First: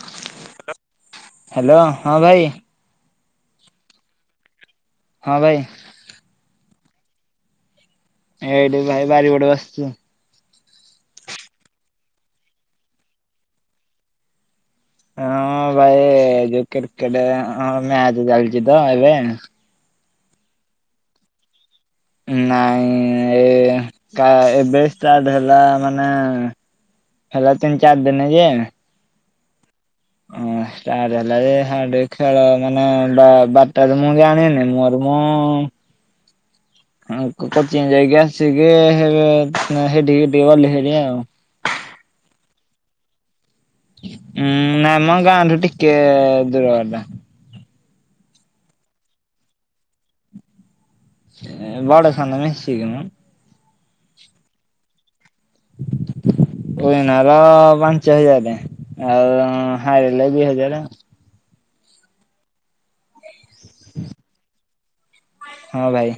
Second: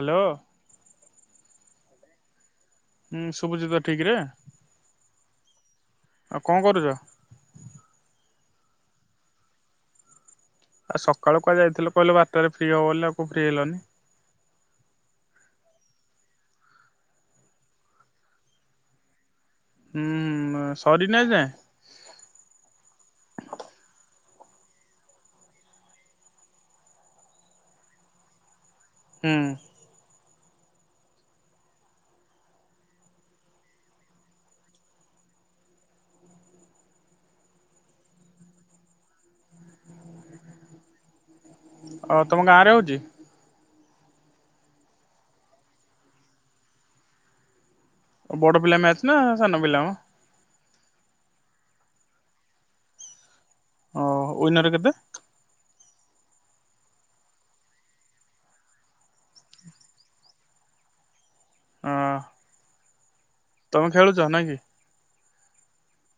Hello. Hello ହଁ ଭାଇ। ହୁଁ ଶୁଭୁଚିତ ଠିକରେ। ହଁ ଭାଇ। ଆଉ କଣ କରୁଛ? ଏଠି ଘର ବାରି ପଟେ ବସିଛି। ଆଉ ସକାଳୁ କୁହା ଯାଇଥିଲ କହିଲ ବାରଟାରେ ଫ୍ରି ହବ ବୋଲି ଆଉ ଫ୍ରି ହେଲନି। ହଁ ଭାଇ ଯୋଉ କ୍ରିକେଟ ମ୍ୟାଚ ଚାଲିଛି ତ ଏବେ। ହୁଁ ସରିନି ଆଜି ଯାଏଁ। ନାଇଁ ଏ ଏବେ ଷ୍ଟାର୍ଟ ହେଲା ମାନେ ହେଲା ତିନି ଚାରି ଦିନ ଯେ ହୁଁ। ହଁ ଷ୍ଟାର୍ଟ ହେଲା [unintelligible] ଯେ ଟିକ ଖେଳ ମାନେ ବାରଟାରେ ମୁଁ ଜାଣିନି ମୋର ମୁଁ କୋଚିଂ ଯାଇକି ଆସିକି ଏ ହେଇଠୀକି ଟିକେ ଗଲି ହେରି ଆଉ। ଅ ତମ ଗାଁ ରେ ହଉଛି। ଉୁଁ ନାଇଁ ମ ଗାଁଠୁ ଟିକେ ଦୂର ବାଟ। ଓ ବଡ ପିଲା ମ୍ୟାଚ୍ ନା ସାନ ପିଲା ମ। ଏ ବଡ଼ ସାନ ମିଶିକି ମ। ଓ ଉଇନର୍ କେତେ? ଉଇନର ପାଞ୍ଚ ହଜାର ଆଉ ଉ ହାରିଲେ ଦି ହଜାର ଆଉ। ଅ। ତମେ ଖେଳୁଛ ନାଇ କି। ହଁ ଭାଇ।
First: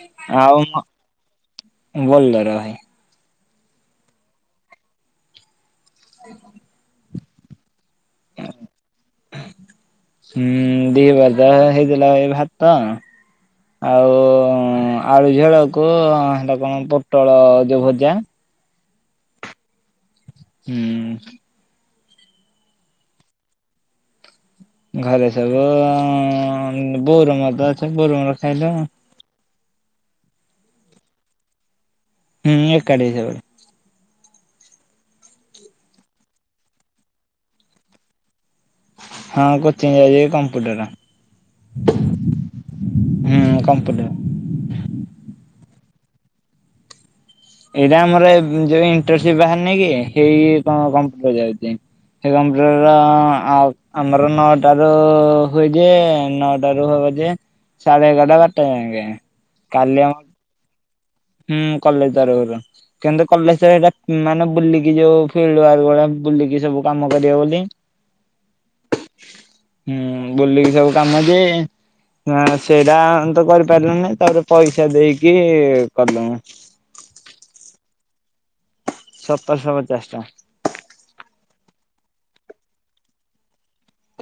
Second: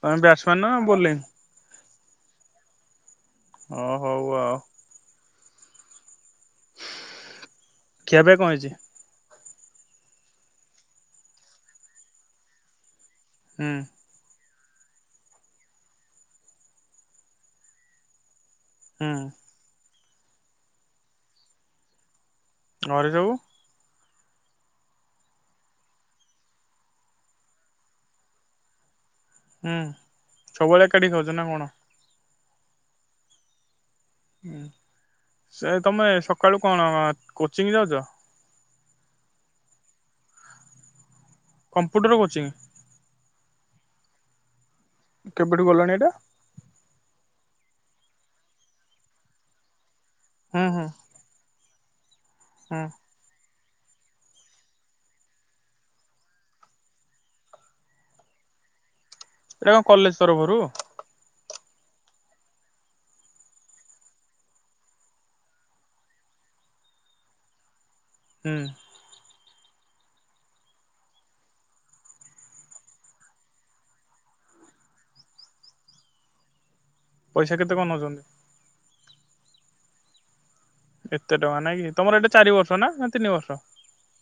ତମେ ବ୍ୟାଟ୍ସମ୍ୟାନ ନା ଆଉ ବୋଲିଂ? ବୋଲର ଭାଇ। ହଁ ହଉ ଆଉ। [inaudible] ଖିଆ ପିଆ କଣ ହେଇଛି? ହୁଁ ଦିପହର ତ ହେଇଥିଲା ଭାତ ହୁଁ। ହ ଆଳୁ ଝୋଳକୁ ହେଇଟା କଣ ପୋଟଳ ଯୋଉ ଭଜା। ହୁଁ। ହୁଁ। ଘରେ ସବୁ ଘରେ ସବୁ ବୋଉର ମୋର ତ ଅଛୁ ବୋଉର ମୋର ଖାଇଲୁ। ହୁଁ ସବୁବେଳେ ଏକାଠି ଖାଉଛୁ ନା କଣ? ହୁଁ ଏକାଠି ଖାବେ। ହୁଁ ସେ ତମେ ସକାଳୁ କଣ କୋଚିଙ୍ଗ ଯାଉଚ? ହଁ କୋଚିଂ ଯାଉଛି କମ୍ପ୍ୟୁଟର। Computer coaching. [inaudible] କେବେଠୁ ଗଲାଣି ଏଇଟା? ଏଇଟା ଆମର ଯୋଉ ଇଣ୍ଟରସିପ ବାହାରି ନି କି। ହେଇ ହୁଁ କ ହୁଁ କମ୍ପୁଟର ଯାଉଛି। ସେ କମ୍ପ୍ୟୁଟର ହୁଁ। ର ଆଉ। ଆମର ନଅଟାରୁ ହୁଏ ଯେ ନଅଟାରୁ ହବ ଯେ ସାଢେ ଏଗାରଟା ବାରଟା ଯାକେ। ଏଇଟା କଣ କାଲି ଆମ କଲେଜ ତରଫରୁ? ହୁଁ କଲେଜ ତରଫରୁ କିନ୍ତୁ କଲେଜ [unintelligible] ମାନେ ବୁଲିକି ଯୋଉ ଫିଲ୍ଡ ୱାର୍କ ବୁଲିକି ସବୁ କାମ କରିବ ବୋଲି। ହୁଁ। ହୁଁ ବୁଲିକି ସବୁ କାମ ଦିଏ ଏ ସେଇଟା ତ କରିପାରିଲନି ତାପରେ ପଇସା ଦେଇକି [unintelligible] ପଇସା କେତେ କଣ ନଉଛନ୍ତି ସତରଶହ ପଚାଶ ଟଙ୍କା। ଏତେ ଟଙ୍କା ନାଇଁ କି ତମର ଏଇଟା ଚାରି ବର୍ଷ ନା ତିନି ବର୍ଷ?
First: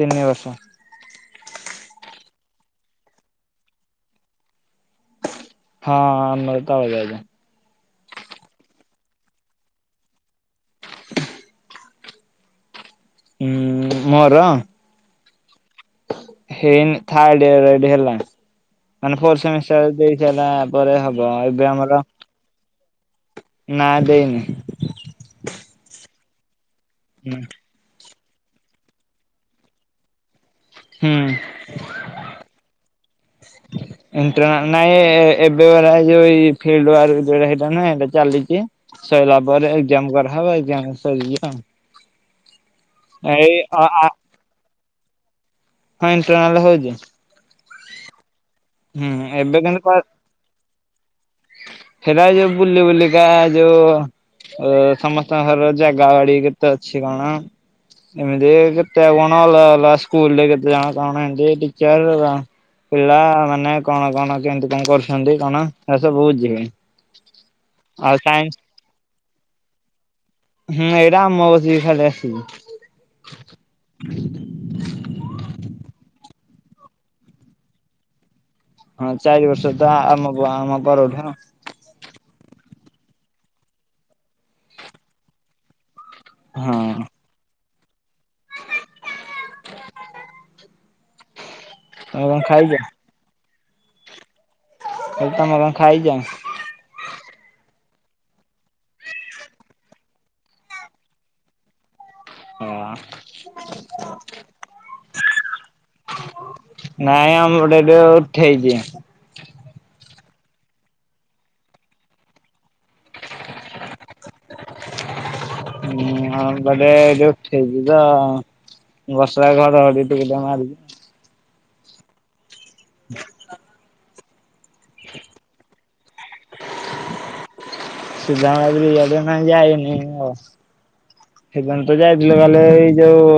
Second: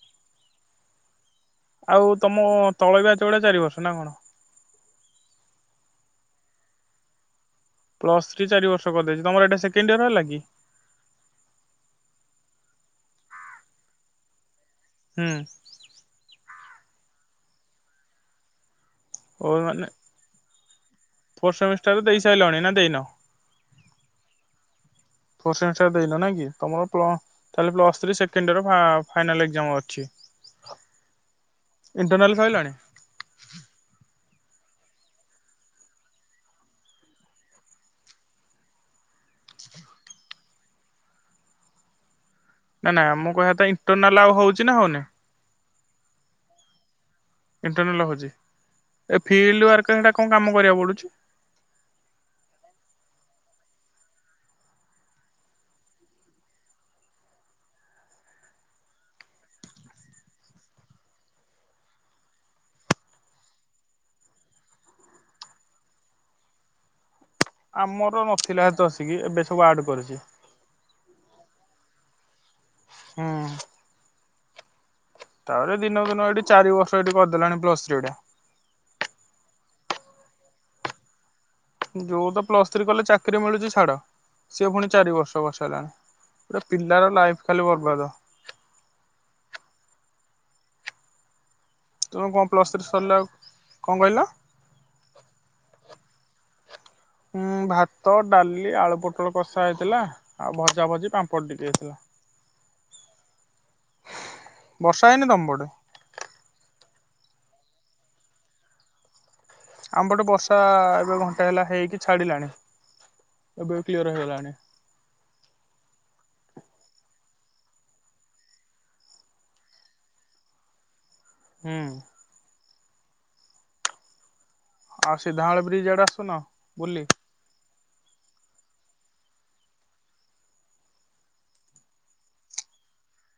ତିନି ବର୍ଷ। ଆଉ ତମ ତଳ ବ୍ୟାଚ ଗୁଡ଼ା ଚାରି ବର୍ଷ ନା କଣ? ହଁ ଆମ ତଳ ବ୍ୟାଚ୍। ପ୍ଲସ ଥ୍ରୀ ଚାରି ବର୍ଷ କରିଦେଇଛି ତମର ଏଇଟା ସେକେଣ୍ଡ ଇୟର ହେଲା କି? [inaudible] ହୁଁ ମୋର? ହୁଁ। ହେଇନି ଥାର୍ଡ ଇୟର ଏଇଟି ହେଲା। ମାନେ ଫୋର ଓ ସେମିଷ୍ଟର ମାନେ ଏବେ ଏଇଟି ହେଲା। ଫୋର୍ ସେମିଷ୍ଟର ଦେଇ ସାରିଲାଣି ନା ଦେଇନ ନା ଦେଇନି। ଫୋର ସେମିଷ୍ଟାର ଦେଇନ ନାଇକି? ତମର ପ୍ଳ ତାହେଲେ ପ୍ଲସ୍ ଥ୍ରୀ ସେ ସେକେଣ୍ଡ ଇୟର ଫା ଫାଇନାଲ ଏକ୍ଜାମ ଅଛି। ହୁଁ ଇଣ୍ଟରନାଲ୍ ସରିଲାଣି? ଇଣ୍ଟରନାଲ ନା ନାଇଁ ଏ ଏବେ ପରା ଏଇ ଯୋଉ ଫିଲ୍ଡ ୱାର୍କ ଯୋଉ ହେଇଟା ନୁହଁ ସେଇଟା ଚାଲିଛି ସରିଲା ପରେ ଏଜ୍ଜ୍ଜାମ କରାହେବ ଏଜ୍ଜ୍ଜାମ ସରି ଯିବ ଆଉ। ନା ନା ମୁଁ କହିବା ଏଇ କଥା ଅ ଆ ଇଣ୍ଟରନାଲ ଆଉ ହଉଛି ନା ହଉନି। ହଁ ଇଣ୍ଟନାଲ୍ ହଉଛିି। ଇଣ୍ଟରନାଲ ହଉଛି। ହୁଁ ଏ ଫିଲ୍ଡ ଏବେ କିନ୍ତୁ ୱାର୍କ କ ହେଟା କଣ କାମ କରିବାକୁ ପଡୁଛି ସେଇଟା ଯୋଉ ବୁଲି ବୁଲିକା ଯୋଉ ଉ ସମସ୍ତଙ୍କ ଘରର ଜାଗା ବାଡି କେତେ ଅଛି କଣ ଏମିତି କେତେ କଣ ଅ ଅ ସ୍କୁଲରେ କେତେ ଜଣ କଣ ଏମତି ଟିଚର ପିଲା ନା କଣ କଣ କେମତି କଣ କରୁଛନ୍ତି କଣ ଏସବୁ ବୁଝିବ। ଆମର ନଥିଲା ହେତ ଅସିକି ଏବେ ସବୁ ଆଡ୍ କରୁଛି। ହୁଁ ଏଇଟା ଆମ ଆସିକି ଖାଲି ଆସିଛି। ହଁ। ହ [inaudible] ତାପରେ ଦିନକୁ ଦିନ ଏଠି ଚାରି ବର୍ଷ ଏଠି କରିଦେଲାଣି ପ୍ଲସ ଥ୍ରୀ ଟା। ହଁ ଚାରି ବର୍ଷ ତ ଆମ ଆମ ପରଠୁ। ଯୋଉ ତ ପ୍ଲସ୍ ଥ୍ରୀ କଲେ ଚାକିରି ମିଳୁଛି ଛାଡ ସିଏ ପୁଣି ଚାରି ବର୍ଷ କରି ସରିଲାଣି। ପୁରା ହଁ ପିଲାର ଲାଇଫ ଖାଲି ବରବା [unintelligible] [inaudible] ତମ କଣ ପ୍ଲସ ଥ୍ରୀ ସରିଲା ଆଉ କଣ କହିଲ? ଆଉ ତମେ କଣ ଖାଇଛ? ଉଁ ଭାତ ଡାଲି ଆଳୁ ପୋଟଳ କଷା ହେଇଥିଲା ଆଉ ଭଜା ଭଜି ପାମ୍ପଡ଼ ଟିକେ ହେଇଥିଲା। ହଁ। ବର୍ଷା ହେଇନି ତମ ପଟେ। ନାଇଁ ଆମ ପଟେ ଏବେ ଉଠେଇଛି। ଆମପଟେ ବର୍ଷା ଏବେ ଘଣ୍ଟା ହେଲା ହେଇକି ଛାଡ଼ିଲାଣି ଏବେ କ୍ଲିଅର ହେଇଗଲାଣି। ହୁଁ ଗୋଟେ ଏ ଯୋଉ ଉଠେଇଛି ତ ବର୍ଷା ଘଡ଼ ଘଡି ଟିକେ ଟିକେ ମାରୁଛି। ହୁଁ। ହ [inaudible] ଆଉ ସିଧମୂଳ ବ୍ରିଜ ଆଡେ ଆସୁନ ବୁଲି। ଏବେ କାଇଁ ଯାଇନି ଆ ସେଦିନ ତ ଯାଇଥିଲି ଖାଲି ଯୋଉ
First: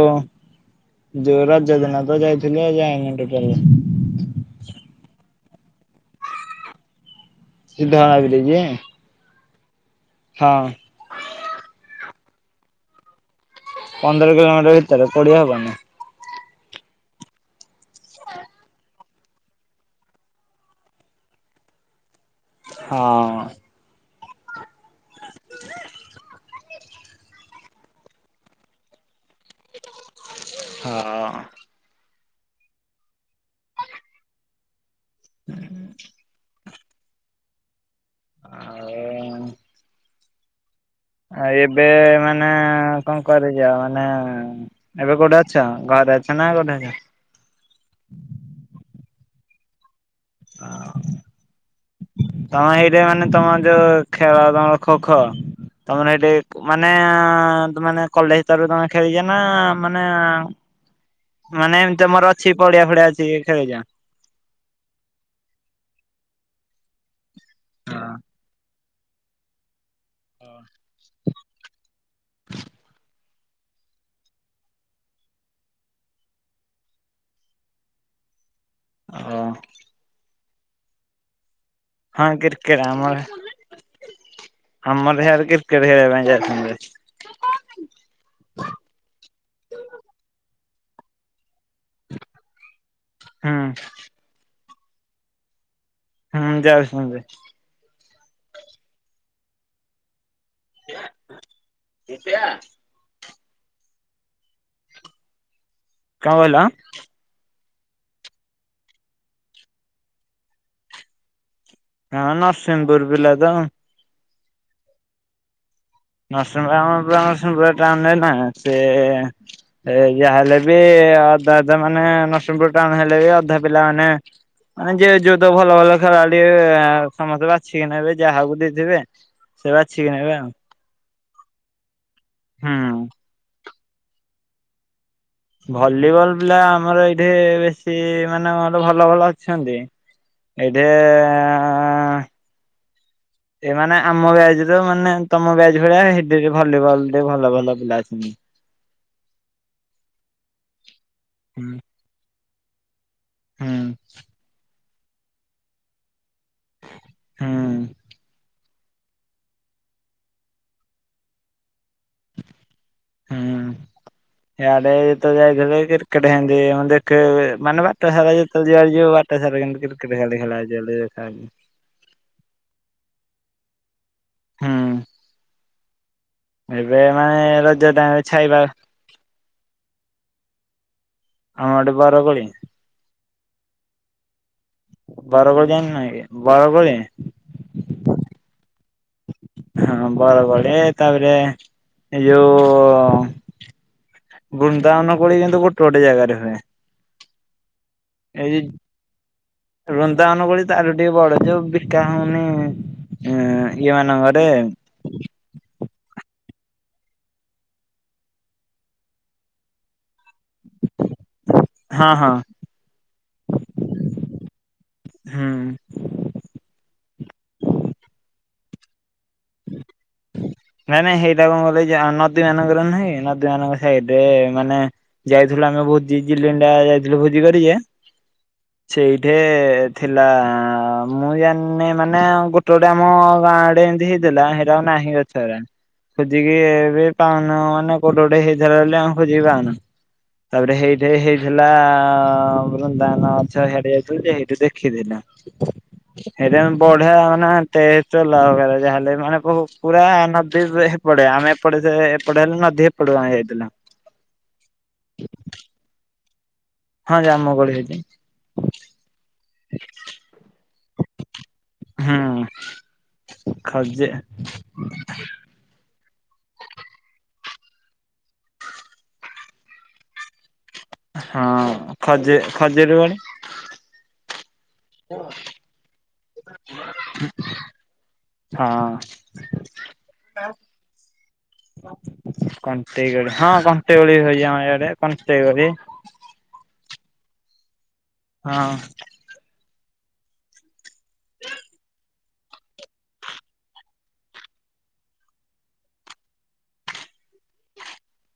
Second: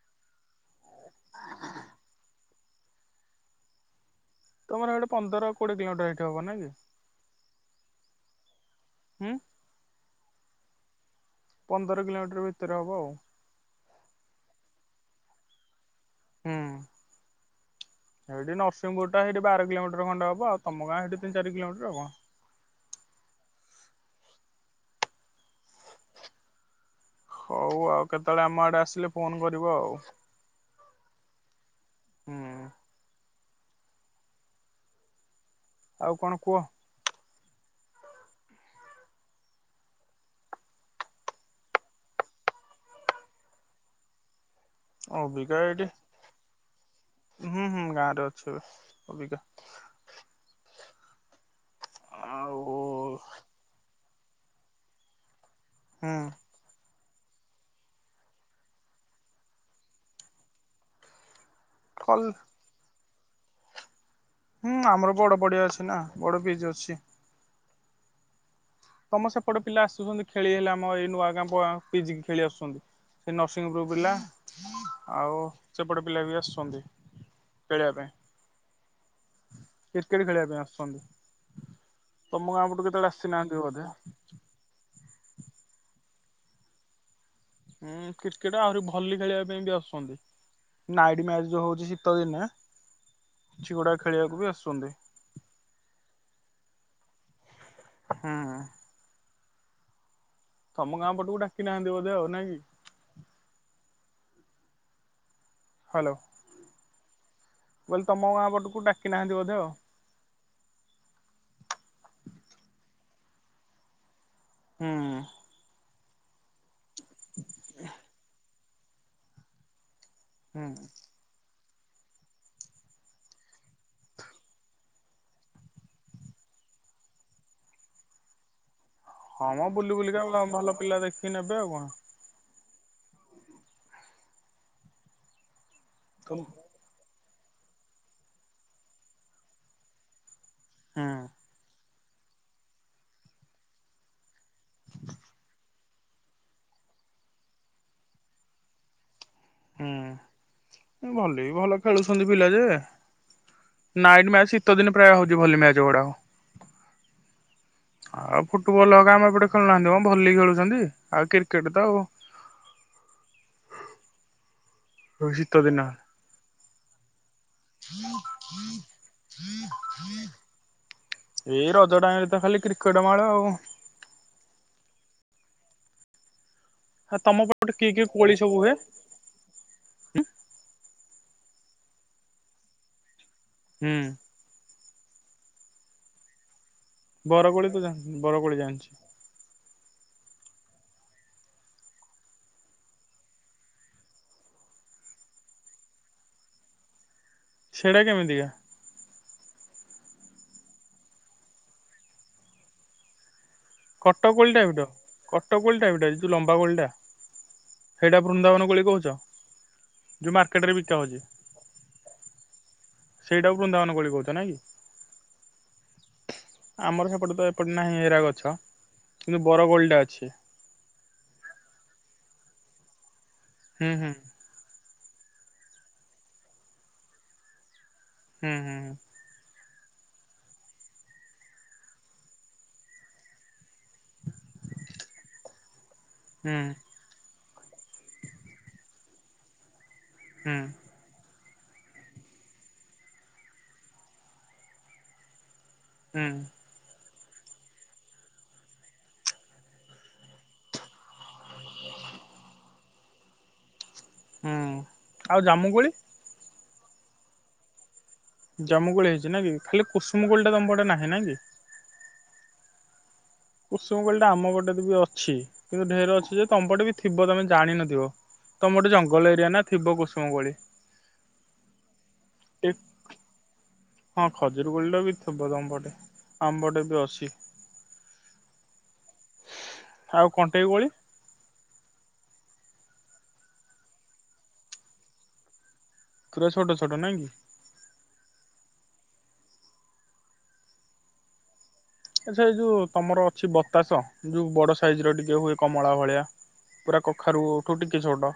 ଯୋଉ ରଜ ଦିନ ତ ଯାଇଥିଲି ଆଉ ଯାଇନି ତୋଟାଲି। ତମର ହେଇଠୁ ପନ୍ଦର କୋଡିଏ କିଲୋମିଟର ହେଇଠୁ ହବ ନାଇ କି? ସିଧାମୂଳ ବ୍ରିଜ୍। ହ ହଁ। ପନ୍ଦର କିଲୋମିଟର ଭିତରେ ହବ ଆଉ। ପନ୍ଦର କିଲୋମିଟର ଭିତରେ କୋଡିଏ ହବନି। ହୁଁ ହେଇଠି ନରସିଂହପୁର ଟା ସେଇଠି ବାର କିଲୋମିଟର ଖଣ୍ଡେ ହବ ଆଉ ତମ ଗାଁ ସେଇଠି ତିନି ଚାରି କିଲୋମିଟର ଆଉ କଣ? ହଁ। ଁ [inaudible] ହଉ ଆଉ କେତେବେଳେ ଆମ ଆଡେ ଆସିଲେ ଫୋନ କରିବ ଆଉ ହଁ। ହୁଁ ଆଉ କଣ କୁହ? ଆଉ ଆ ଏବେ ମାନେ କଣ କରିଚ ମାନେ ଏ ଅ ବିକା ଏଇଠି ଅଛ? ହୁଁ ହୁଁ ଗାଁ ରେ ଅଛି ଏବେ। ଅବିକା। ଆଉ ଆଉ ତମେ ଏରିଆ ମାନେ ହୁଁ ତମେ ଯୋଉ ଖେଳ ତମର ଖୋ ଖୋ ତମର ଏଠି ମାନେ ଆଁ ତମେ ମାନେ କଲେଜ ଭିତର ତମେ ଖେଳିଛ ନା ମାନେ ମାନେ ଏମିତି କଲ୍ ତମର ଅଛି ପଡିଆ ଫଡିଆ ଅଛି। କିଏ ଖେଳି ଯାଅ। ହୁଁ ଆମର ବଡ ବଡିଆ ଅଛି ନା ବଡ ସ୍ପିଚ୍ ଅଛି। ହଁ ତମ ସେପଟେ ପିଲା ଆସ କୁହନ୍ତି ଖେଳି ହେଲେ ଆମ ଏଇ ନୂଆଗାଁ ପିଜିକି ଖେଳି ଆସୁଛନ୍ତି। ସେ ନରସିଂପୁର ପିଲା ଆଉ ସେପଟ ପିଲା ବି ଆସୁଛନ୍ତି ଖେଳିବା ପାଇଁ। କ୍ରିକେଟ ଖେଳିବା ପାଇଁ ଆସୁ ସନ୍ତୁ ହଁ କ୍ରିକେଟ ଆମର [unintelligible] ଆମର ହେଆରେ କ୍ରିକେଟ ଖେଳିବା ପାଇଁ [unintelligible] ହୁଁ କ୍ରିକେଟ ଆହୁରି ଭଲି ଖେଳିବା ପାଇଁ ବି ଆସୁଛନ୍ତି। ନାଇଟ ମ୍ୟାଚ ଯୋଉ ହଉ ଚି ଶୀତ ଦିନେ ହୁଁ କିଛି ଗୁଡାକ ଖେଳିବାକୁ ବି ଆସୁ ଚନ୍ତି। ହୁଁ ଯାାଉଛି [unintelligible] ହୁଁ। ତମ ଗାଁ ପଟକୁ ଡାକି ନାହାନ୍ତି ବୋଧେ ଆଉ ନାଇଁ କି? ହ୍ୟାଲୋ କା ବୋଇଲା ମୁଁ କଇଲି ତମ ଗାଁ ପଟକୁ ଡାକି ନାହାନ୍ତି ବୋଧେ ଆଉ। ହଁ ନରସିଂହପୁର ପିଲା ତ। ହୁଁ। ନରସିଂହପୁର ଆମ [unintelligible] ସେ ଏ ଏ ଯାହା ହେଲେ ବି ହୁଁ ଅଧା ଯେ ମାନେ ନରସିଂହପୁର ଟାଉନ୍ ହେଲେ ବି ଅଧା ପିଲାମାନେ ମାନେ ଯେ ଯୋଉ ତ ଭଲ ଭଲ ଖେଳାଳି ସମସ୍ତେ ବାଛିକି ନେବେ ଯାହାକୁ ଦେଇଦେବେ। ହଁ ମ ବୁଲି ବୁଲିକା ଭଲ ପିଲା ଦେ କି ନେବେ ଆଉ କଣ? ହୁଁ। ଭଲିବଲ କଣ। ପିଲା ଆମର ଏଇ ଦେ ବେଶୀ ମାନେ ମୋର ଭଲ ଭଲ ଅଛନ୍ତି। ଏଇଠି ଆଁ ହୁଁ ହଁ [inaudible] ଏମାନେ ଆମ ବ୍ୟାଚ୍ ର ମାନେ ତମ ବ୍ୟାଚ୍ ଭଳିଆ [unintelligible] ଭଲିବଲ ରେ ଭଲ ଭଲ ପିଲା ଅଛନ୍ତି। ହୁଁ। ଭଲ ବି ହୁଁ ଭଲ ଖେଳୁଛନ୍ତି ପିଲା। ଯେ ହୁଁ ନାଇଟ ମ୍ୟାଚ ଶୀତ ଦିନ ପ୍ରାୟ ହଉଚି ଭଲି ମ୍ୟାଚ ଗୁଡାକ। ହୁଁ ଆଉ ଭଲ ଆମ ଏପଟେ ଖେଳୁନାହାନ୍ତି ମ ଭଲି ଖେଳୁଛନ୍ତି। ଆଉ କ୍ରିକେଟ ତ ଆଉ। ହୁଁ। ଇଆଡ଼େ ତ ଶୀତ ଯାଇ ଥିଲୁ ଦିନ ଏଇ କ୍ରିକେଟ ହେମିତି ମାନେ ଦେଖି ହେଲେ ମାନେ ବାଟ ସାରା ଯେତେବେଳେ ଯିବା ୟେ ବାଟ ସାରା କିନ୍ତୁ କ୍ରିକେଟ ଖାଲି ଖେଳା ଦେଖାଯାଏ ଏଇ ରଜ ଟାଇମରେ ତ ଖାଲି କ୍ରିକେଟ ମାଳ ଆଉ। [unintelligible] ହୁଁ। ଏବେ ଆଉ ତମ ମାନେ ପଟେ କି ରଜ କି ଟାଇମ ରେ କୋଳି ଛାଇ ସବୁ ବା। ହୁଏ? ଆମ ପଟେ ବର କୋଳି ହୁଁ। ବରକୋଳି ଜାଣିନକି ବରକୋଳି। ବରକୋଳି ତ ଜାଣିଚି ବରକୋଳି ଜାଣିଛି। ହଁ ବରକୋଳି ତାପରେ ଏଇ ଯୋଉଁ ବୃନ୍ଦାବନ କୋଳି କିନ୍ତୁ ଗୋଟେ ଗୋଟେ ଜାଗାରେ ହୁଏ। ସେଇଟା କେମିତିକା? ଏଇ ବୃନ୍ଦାବନ ବୋଲି ତାର ଟିକେ ବଡ ଯୋଉ ବିକା ହଉନି ଇଁ କଟକକୋଳି ଟାଇପର କଟକକୋଳି ଟାଇପଟା ଯୋଉଁ ଲମ୍ ଲମ୍ବା କୋଳି ଟା ହେଇଟା ବୃନ୍ଦାବନ କୋଳି କହୁଛ ଯୋଉଁ ମାଟି ବା ମାର୍କେଟରେ ବିକା ହଉଛି। ହଁ ହଁ ସେଇଟାକୁ ବୃନ୍ଦାବନ କୋଳି କହୁଛ ନାଇଁ ହୁଁ। କି ଆମର ସେପଟେ ତ ଏପଟେ ନାହିଁ ଏରା ଗଛ ତ ନାଇଁ ନାଇଁ ହେଇଟା କ ଯାଉନ ନଦୀ ମାନଙ୍କରେ ନହିଁ ନଦ ଏମାନଙ୍କ ହୁଁ ହୁଁ ସାଇଡରେ ମାନେ ଯାଇଥିଲୁ ଆମେ ଭୋଜି ଜିଲିଣ୍ଡା ଯାଇଥିଲୁ ଭୋଜି କରି ଯେ ହୁଁ ହୁଁ ସେଇଠେ ଏ ଥିଲା ମୁଁ ଜାଣିନି ମାନେ ଗୋଟେ ଗୋଟେ ଆମ ଗାଁ ଆଡେ ଏମତି ହେଇ ଥିଲା ହେଇଟା ନାହିଁ ଆଉ ଗଛରେ। ଖୋଜିକି ହୁଁ ଏବେ ପା ନୂଆଁ ମାନେ କୋଉଠି ଗୋଟେ ହେଇଥିଲା ବଲି ଆମେ ଖୋଜିକି ପାଉନୁ। ହୁଁ ତାପରେ ହେଇଠେ ହେଇ ହେଲା ବୃନ୍ଦାବନ ମାଛ ହିଆଡ଼େ ଯାଇଥିଲୁ ଯେ ହେଇଠୁ ଦେଖି ଥିଲୁ। ହୁଁ ହେଇଟା ଆମେ ବଢିଆ ନା ଟେଷ୍ଟ ଅଲଗା ପ୍ରକାର ଯାହା ହେଲେ ନା। ମାନେ ବହୁ ପୁରା ନଦୀ ଏ ହେପଟେ ଆମେ ଏପଟେ ଏପଟେ ହେଲେ ନଦୀ ଏପଟକୁ ଯାଇଥିଲୁ। ହୁଁ ଆଉ ଜାମୁ କୋଳି। ହଁ ଜାମୁକୋଳି ହେଇଛି। ଜାମୁ କୋଳି ହେଇଛି ନା କି ଖାଲି କୁସୁମକୋଳିଟା ତମ ପଟେ ନାହିଁ ନା କି? ହୁଁ। କୁସୁମ ଖଜେ କୋଳି ଟା ଆମ ଗଟେ ବି ଅଛି କିନ୍ତୁ ଢେର ଅଛି ଯେ ତମପଟେ ବି ଥିବ ତମେ ଜାଣିନଥିବ ତମର ଗୋଟେ ଜଙ୍ଗଲ ଏରିଆ ନା ଥିବ କୁସୁମ କୋଳି। ହଁ ଖଜ ଖଜିରି କୋଳି? ହଁ। ଖଜୁରି କୋଳିଟା ବି ଥିବ ତମ ପଟେ ଆମ ପଟେ ବି ଅଛି। ହଁ ଆଉ କଣ୍ଟେଇ କୋଳି? କଣ୍ଟେଇ କୋଳି ହଁ କଣ୍ଟେଇ କୋଳି ହୋଇଚି ଆମ ଇଆଡେ କଣ୍ଟେଇ କୋଳି। ପୁରା ଛୋଟ ଛୋଟ ନାଇଁ କି। ହଁ। ଆଛା ଏଇ ଯୋଉ ତମର ଅଛି ବତାସ ଯୋଉ ବଡ ସାଇଜ ର ଟିକେ ହୁଏ କମଳା ଭଳିଆ ପୁରା କଖାରୁଠୁ ଟିକେ ଛୋଟ।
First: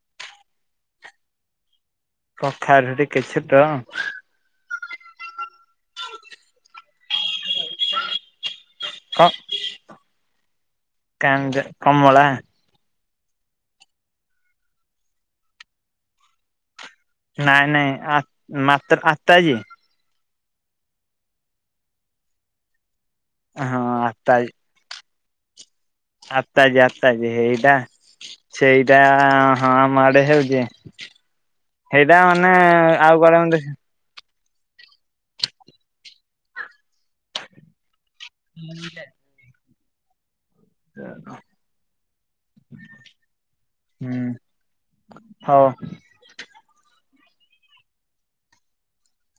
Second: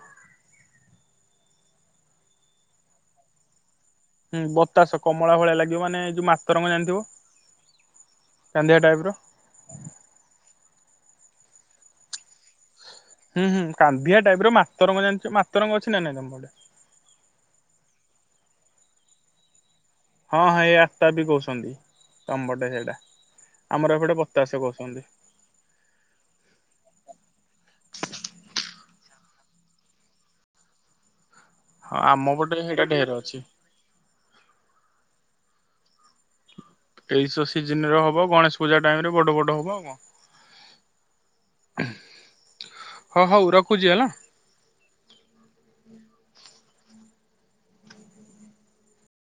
କଖାରୁ ଟି କିଛି ତ। ହୁଁ ବତାସ କମଳା ଭଳିଆ ଲାଗି। ମାନ ଯୋଉ ମାସ୍ତରଙ୍ଗ ଜାଣିଥିବ କାନ୍ଦିଆ ଟାଇପ ର। କାଙ୍ଗା କମଳା। ହୁଁ ହୁଁ କାନ୍ଦିଆ ଟାଇପ ର ମାତ ରଙ୍ଗ ଜାଣିଚ ମାତରଙ୍ଗ ଅଛି ନା ନାଇଁ ତମ ପଟେ? ନାଇଁ ନାଇଁ ଆ ମାତର ଆତାଜୀ? ହଁ ହଁ ଏଇ ଆତାବି କହୁଛନ୍ତି ତମ ପଟେ ସେଇଟା। ହଁ ଆମର ଏପଟେ ଆତାଜି ବତାସ କହୁଛନ୍ତି। ଆତାଜି ଆତାଜି ଏଇଟା ସେଇଟା ହଁ ମାଡେ ହଉଛି। ହଁ ସେଇଟା ଆମ ମାନେ ପଟେ ସେଇଟା ଢେର ଆଉ ଅଛି। କୁଆଡେ ଏମିତି ତେଇଶ ଅଶି ଜିନ ର ହ ବ ଗଣେଶ ପୂଜା ଟାଇମ୍ ବଡ଼ ବଡ଼ ହବ ଆଉ କଣ? ହଁ ହଉ ରଖୁଛି ହେଲା। ହୁଁ ହଉ।